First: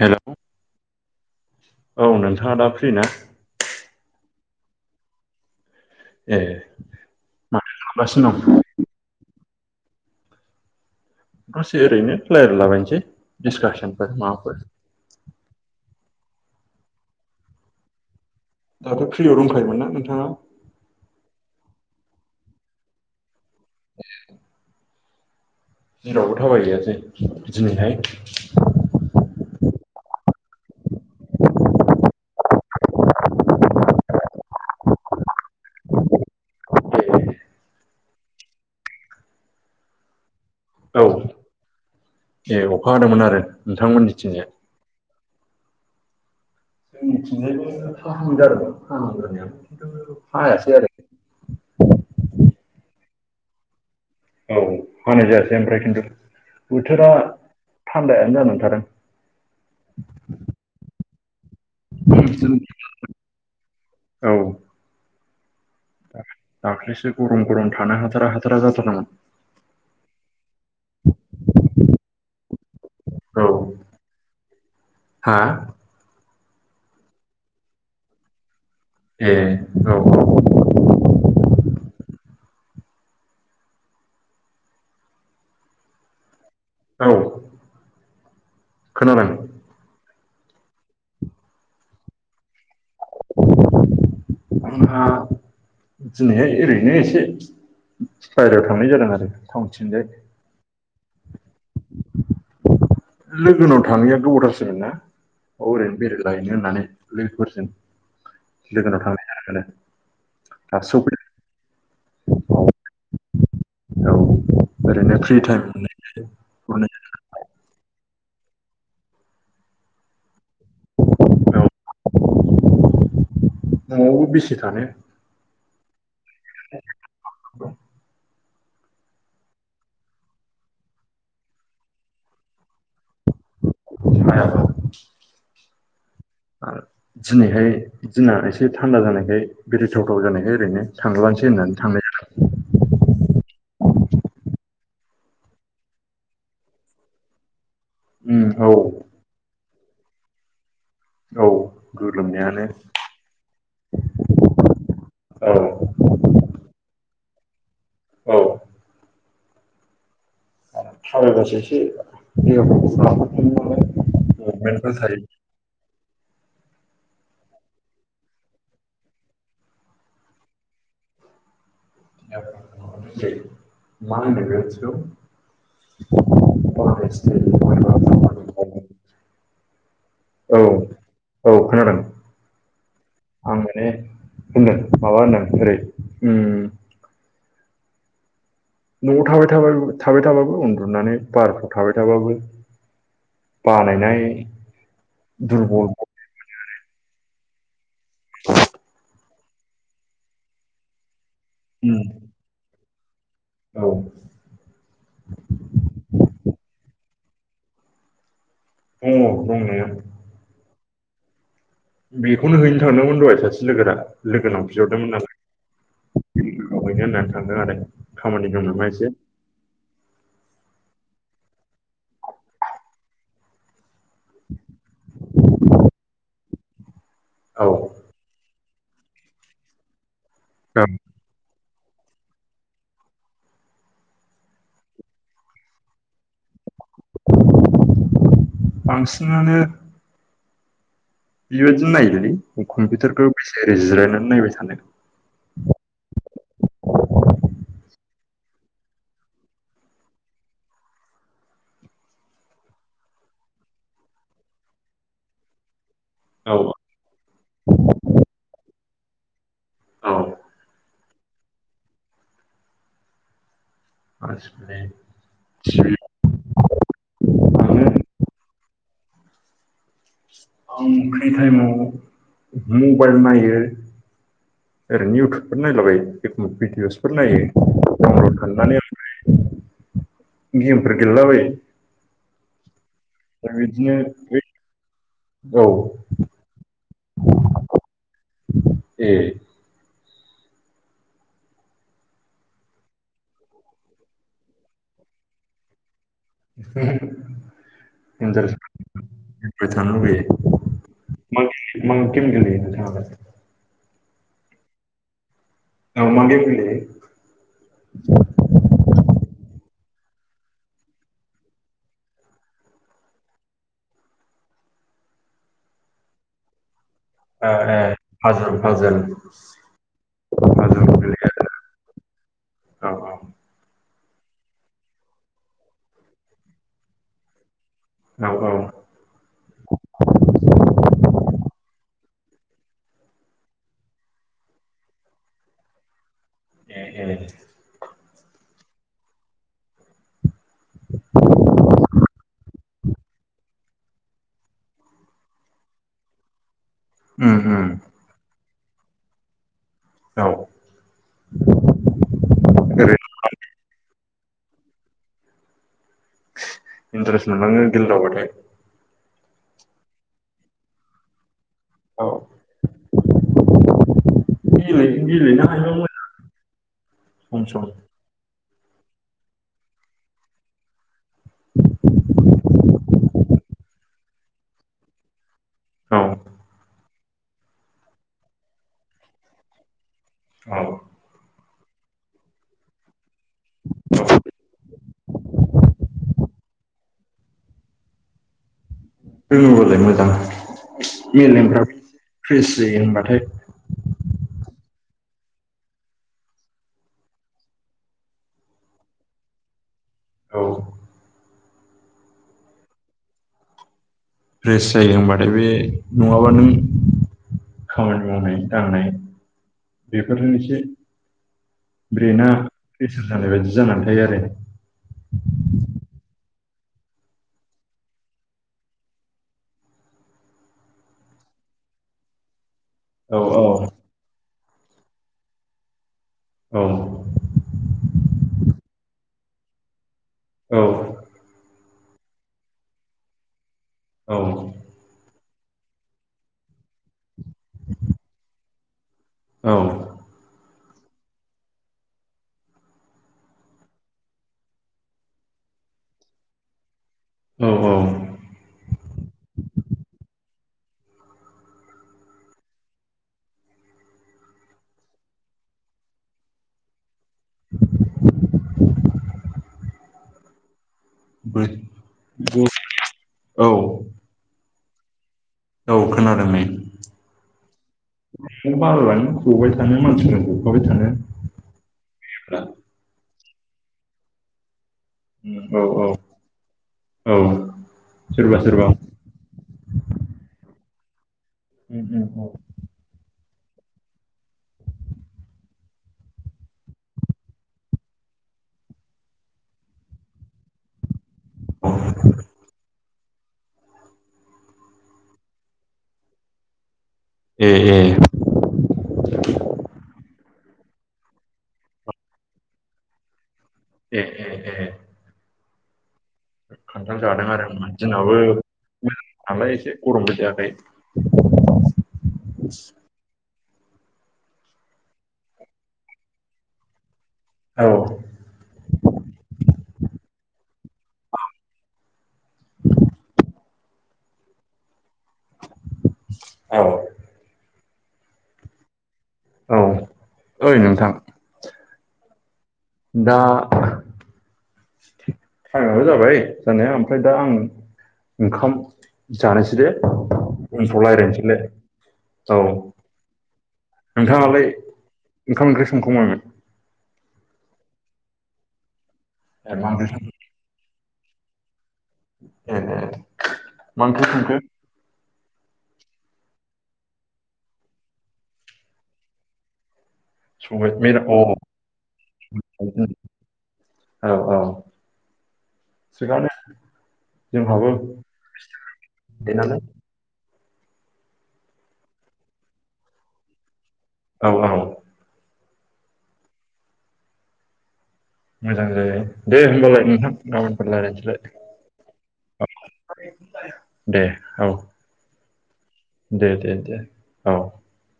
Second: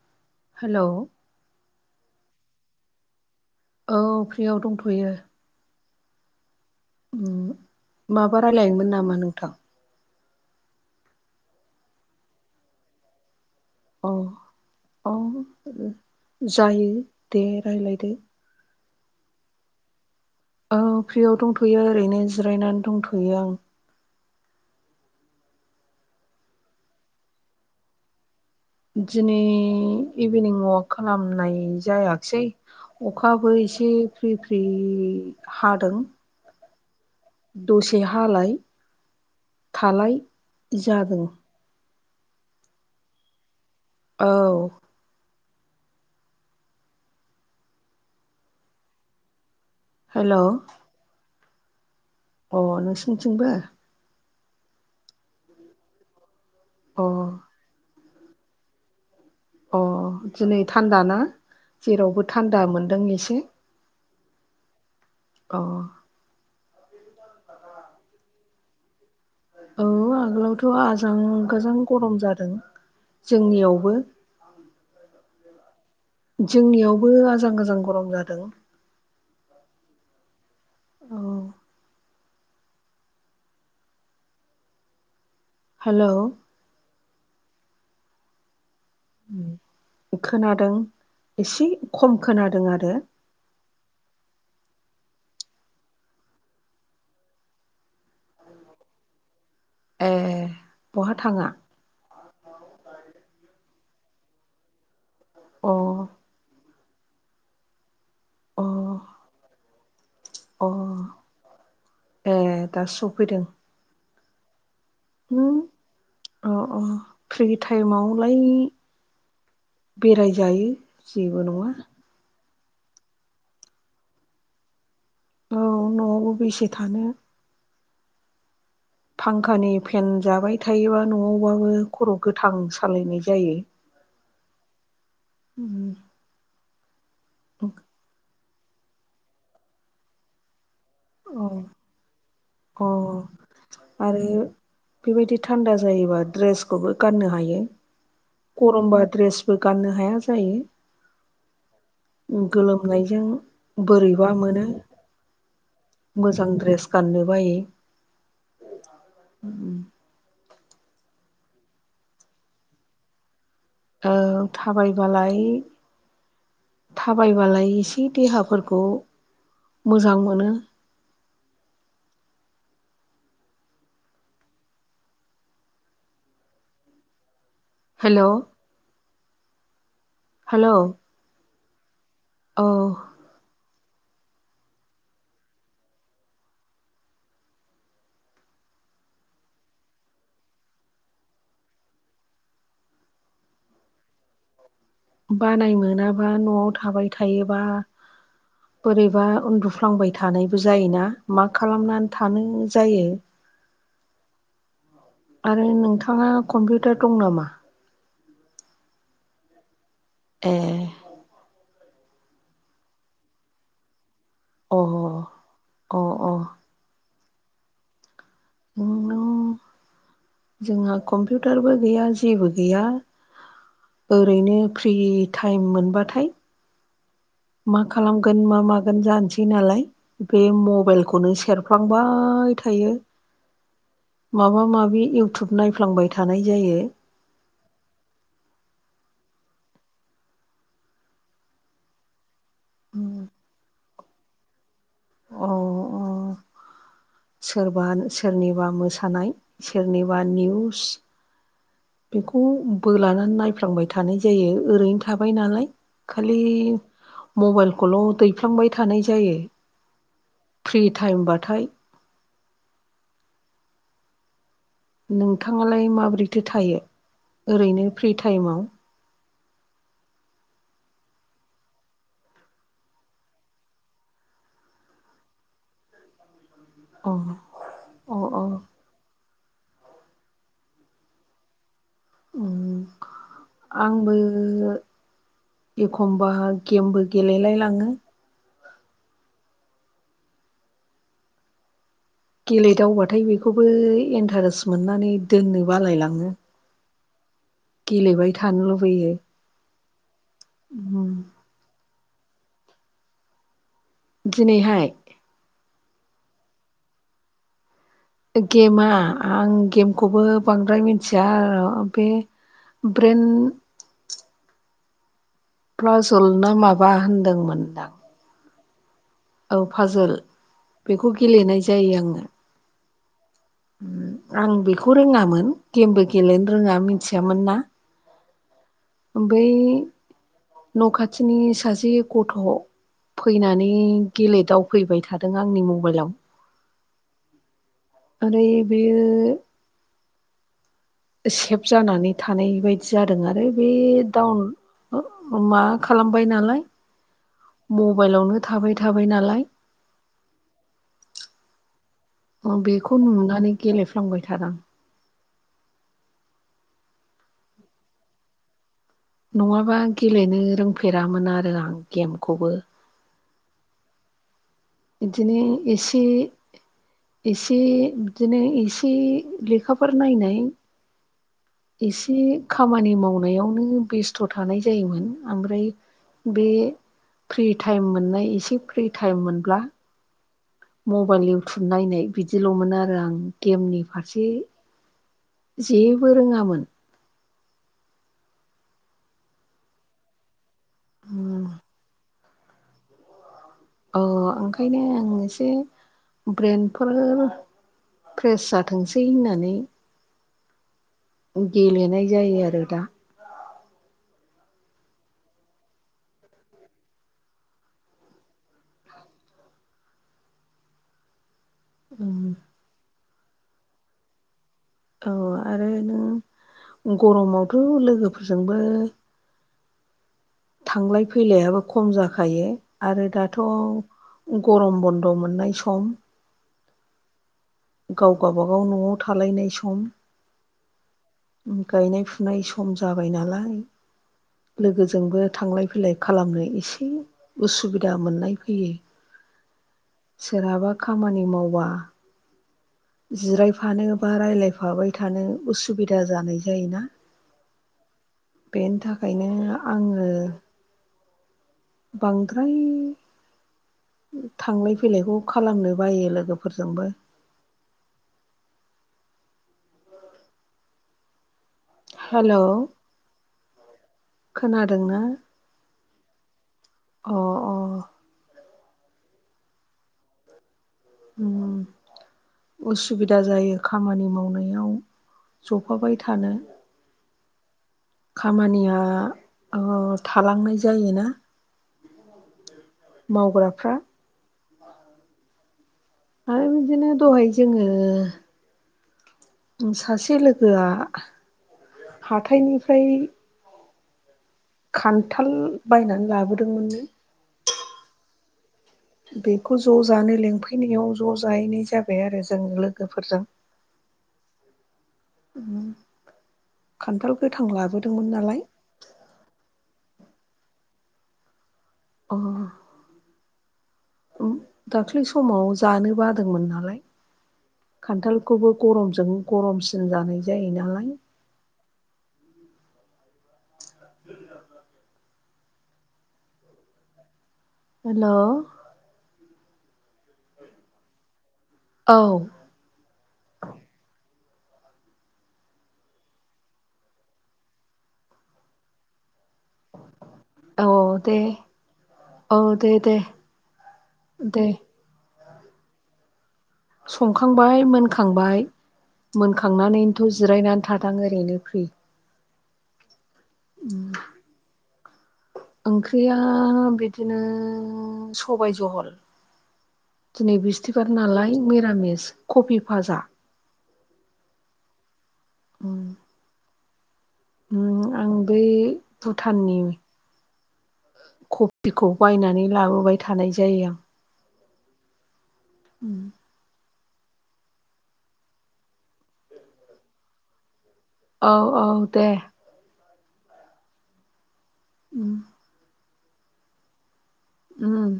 हेल' हेल' औ नोंथाङा दा फ्रि ना? औ फ्रियाव दंथ'यो। ए माथो खालामगासिनो माबा दं रायलायोमोन नामा नोंथां? गसे ओरैनो रायलायलाबायसै अ डिसकासनफोर माबाफोर अ जायो दे रायज्लायदो। दाथ' फ्रियाव रुमखायोन ना नोंथाङा? औ फ्रियाव दंथ'यो ओरैनो जिरायनानै दंथ'यो आं। जेरावबो थाबाय हैयासै दिनैहाय? दिनै इभिनिं वाक खालामनाय जायाखसै। अखाबो एसे फ्रि फ्रि हादों। दसे हालाय। थालाय औ जादों ए अखा हादोंमोन आरो औ नोंथांमोननिथिंजाय। हेल' [unintelligible] अ नोंसिनिथिंबो औ हानाय जायासै ओमफ्राय खिन्थु बोथोरा अ थान्दायानो जानानै थादों। अ दिनै थान्दा ना? जेरावबो थान्दा मोनदों एसे। अ दाख्लसो गरम गरम थाना हाथारा हाथारा जाथारदोंमोन। औ आगोलावथ' आजां गाजां गरम जादों औ जोंनियावबो। हा जोंनियावबो आजां गाजां गरम जादों। ए औ औ औ। हेल' औ। खोनाबाय खोनादों एसे खम खोनादों आरो। [unintelligible] दिनैहाय ओरैनो एसे बायहेरायाव थांनाय जादों आरो। टाउनथिंजाय ए बहा थांङा। लोगोनाव थाङैया गोबावथासोमोन ना अ ओरैनो बेरायला हैनो होननानै। लोगोफोरजों अ गोजानावव थांनाय [unintelligible] अ दासो सफैदों ए दासो सफैदों औ। ओरैनो फ्रि टाइम मोननायखाय अ अ हरनाय फ्रि टाइमावलाय बेरायजायो जेबो जादों औ नंङा न'आवबो बेसे थानो औ न'आवबो बेसे थानो। [inaudible] फांखानि फेन जाबाय थायोबा न'आवबाबो खर' गोथां सालायनाय जायो। हायाबा उम दिनैहाय दिना एसे थान्दा जानायखाय बेरायथावथाव जानायखाय ओरैनो। औ थांलायनोसै होननानै थांनाय जादों अ आरो बेबायदि थान्दा जायोबा ड्रेसखौबो गाननो हायो। उम औ गरमबा द्रेसबो गाननो हाया औ जायो गोलोमनायानो गोलोमनाय जों बोरैबा मोनो औ मोजां द्रेस गाननो बायो औ। उम सारायबासो एसे देहाफोरखौ राफोद मोनो नालाय औ मुभमेन्टफोर थायो थाबायबालाय थाबायबालाय एसे देहाफोरखौ मोजां मोनो [unintelligible] [unintelligible] हेल' औ हेल' औ खोनादों औ आं माने होनदों माबा होनदों ओरै उम न'आव थाबाय थाबाय थाबाबो उन्दुनानै बारफ्राव थाबाय थाबाबो बानायनाय बानाय दुरबल मोनाबा न'आव थाबाय थायोबा बोरैबा उन्दुफ्लांबाय थानायबो जायोना मा उम खालामनानै थानो जायो औ आरो नोंथाङा कम्पिउटार दं नामा? दंङ' दंनाया ए बेखौनो हैनो थांदोंमोन दहाय सासे लोगोोरा लोग अ नांफिहरदोंमोन नालाय अ अ आवायनो होननानै थांदों आरो खामानि दं नामा एसे नोंनाव जोंहा कम्पिउटारबो गैया जेबो गैया ओरैनो फ्रि टाइम मोनबाथाय औ मा खालामगोन मा मागोन जानोसै नालाय बे औ मबाइलखौनो सेर थुख्लांबाय थायो। माबा माबि इउटुब नायफ्लांबाय थानाय जायो। बांसिनानो बेबायदि नायोलै कम्पिउटारखौ बेसेायै जिरायनानै नायबाय थानो औ सोरबा सोरनिबा मोसानाय सोरनिबा निउस बेखौ बोलानानै नायफ्लांबाय थानाय जायो ओरैनो थाबाय नालाय खालि औ मबाइलखौल' दैफ्लांबाय थानाय जायो औ फ्रि टाइमबाथाय [unintelligible] नोंथाङालाय टिभि माबोरैथो थायो आङो ओरैनो फ्रि टाइमाव आं फ्रि टाइमाव मबाइल नायो। ओरैनो इउटुबफोर नायलाबाय एख अ भिदिअसफोर नायो अ अ थांनानै गेमफोर गेलेलाबायो ओमफ्राय बिदिनो आंबो औ एखमबा गेमबो गेलेलायलाङो ए गेलेदावबाथाय बेखौबो इन्टारेस्ट मोननानै दोननो बालायलाङो [unintelligible] गेलेबाय इनतारेस थानो लुबैयो [inaudible] बेयो उम मा बे मा गेम गेलेयो नोंथाङालाय दिनैहाय ओ मा गेम गेलेयो गेमा आं गेमखौबो बांद्राय मिथिया आरो बे ब्रेन खाजल ना माबा होन ए फाजोन फाजोन औ फाजोल बेखौ गेलेनाय जायो आङो। औ औ आं बेखौ रोङामोन गेमबो गेलेनो रोङा मिथियामोन ना औ औ ओमफ्राय न' खाथिनि सासे गथ' फैनानै गेले दावफैबाय थादों आंनि मबाइलाव ए ए ओरै बेयो [inaudible] सेभ जानानै थानाय बायदि जादों आरो बे डाउन मा खालामबाय नालाय उम उम मबाइलावनो थाबाय थाबाय नालाय औ अ ओरै बेखौ नुनानै गेलेफ्लांबाय थादों आं इन्ट्रेस्ट मोनलाङो गेलदावाबाथाय नङाबा गेलेनो रोंफेरामोन आरो आं औ गेमखौबो गेले बिदिनो गेलेनो हायोबा एसे एसे मोजां सम बिदिनो एसे लेखाफोर नायनाय [inaudible] एसे खामानि मावनायावनो बेस्थ' थानाय जायोमोन। ओमफ्राय सम औ बे फ्रि टाइम मोननाय एसे फ्रि टाइम मोनब्ला औ। मबाइल इउटुब नायनाय बिदिल'मोन आरो आं। गेमनि फारसे जेबो रोङामोन। रोङोबालाय मोजां मेलेमफ्राब फ्रेस जायो होनबाथाय। औ ओंखायनो आं एसे ब्रेन्डफोर फ्रेस जाथोंसै होननानै औ। गेलेनाय जायो आरो दा। फ्रेस जायो होनबाथाय बे नङाबा नों खामानि मावनाय दांनाय बेफोरजों एसे ब्रेना प्रेसार जानाय बायदि जानानै थायो आरो। औ आरो नों गरमावथ' लोगोफोरजोंबो थांलाय फैलायाबो खम जाखायो। आरो दाथ' औ गरम बन्द' मोननाय सम। औ। औ गाव गावबागाव न'आव थालायनाय सम। औ। गायनाय फुनाय सम जाबाय नालाय। औ। लोगोजोंबो थांलाय फैलाय खालामनो एसे उसुबिदा मोननाय फैयो। औ। सोरहाबा खामानि मावबा जिरायफानो बा राय्लायफाबाय थानो उसुबिदा जानाय जायोना? औ अ। बेनि थाखायनो आङो बांद्राय थांलाय फैलायखौ खालामनो बायो लोगोफोरजोंबो। [inaudible] बोर हेलौ खोनादों ना? औ खोनादों नै। अ औ बालाइलाङो जबाय थानो मानसिजों जफाबाय थानो। उम उसुबिदा जायो खामानि मावनायाव। औ औ जफाबाय थानो औ। सोरबा सोरबा खामानिया ओ थालांनाय जायोना ओ ओ औ मावग्राफ्रा? [unintelligible] आरो बिदिनो दहाय जोङो उम सासे लोगोआ औ हाथायनिफ्राय खान्थाल बायनानै लाबोदोंमोननो ए ए। बेखौ ज' जानो लिंफैनायाव ज' जाहैनाय जाबाय आरो जों लोगोफोरजों। ए ए ए। उम। खोन्थाल जादों आरो होनबा? दिनाबो नालाय [unintelligible] अ। उ दाख्लै समाव जानो बादोंमोन नालाय। औ खान्थालखौबो गरमजों गरमसिन जानाय जायो नालाय। औ हेलौ औ ओइ नोंथां? औ दा टाइमाबो जाबाय जानाया ओमफ्राय दा आं ओंखाम जानोसै दे औ दोनथ दे लायदिनिसैलाय औ। दे दे दे नोंथाङालाय ओंखाम ओंख्रि संखां बायमोन? संखांबाय मोनखांबाय ए मा ओंख्रि मोनखांनानैनोथ' जिरायनानै थादों आं ओरैनो फ्रि। ए मा ओंख्रि संखो? ओंख्रिया बिदिनो सबाय जहल। दिनै सबाय बिस्थिबार मिरा अ नालाय मिरामिस कफि भाजा। औ औ उम थिगानो। जोंहाबो आं बै देनानै भुटाननि कफिखौ बायनानै लाबोबाय थानाय जायो आं। औ औ उम मोजां जायो दे होमबालाय नोंथां गाबोनफोर रायलायनसै। औ औ दे। दे औ। उम। दे दे दे औ। उम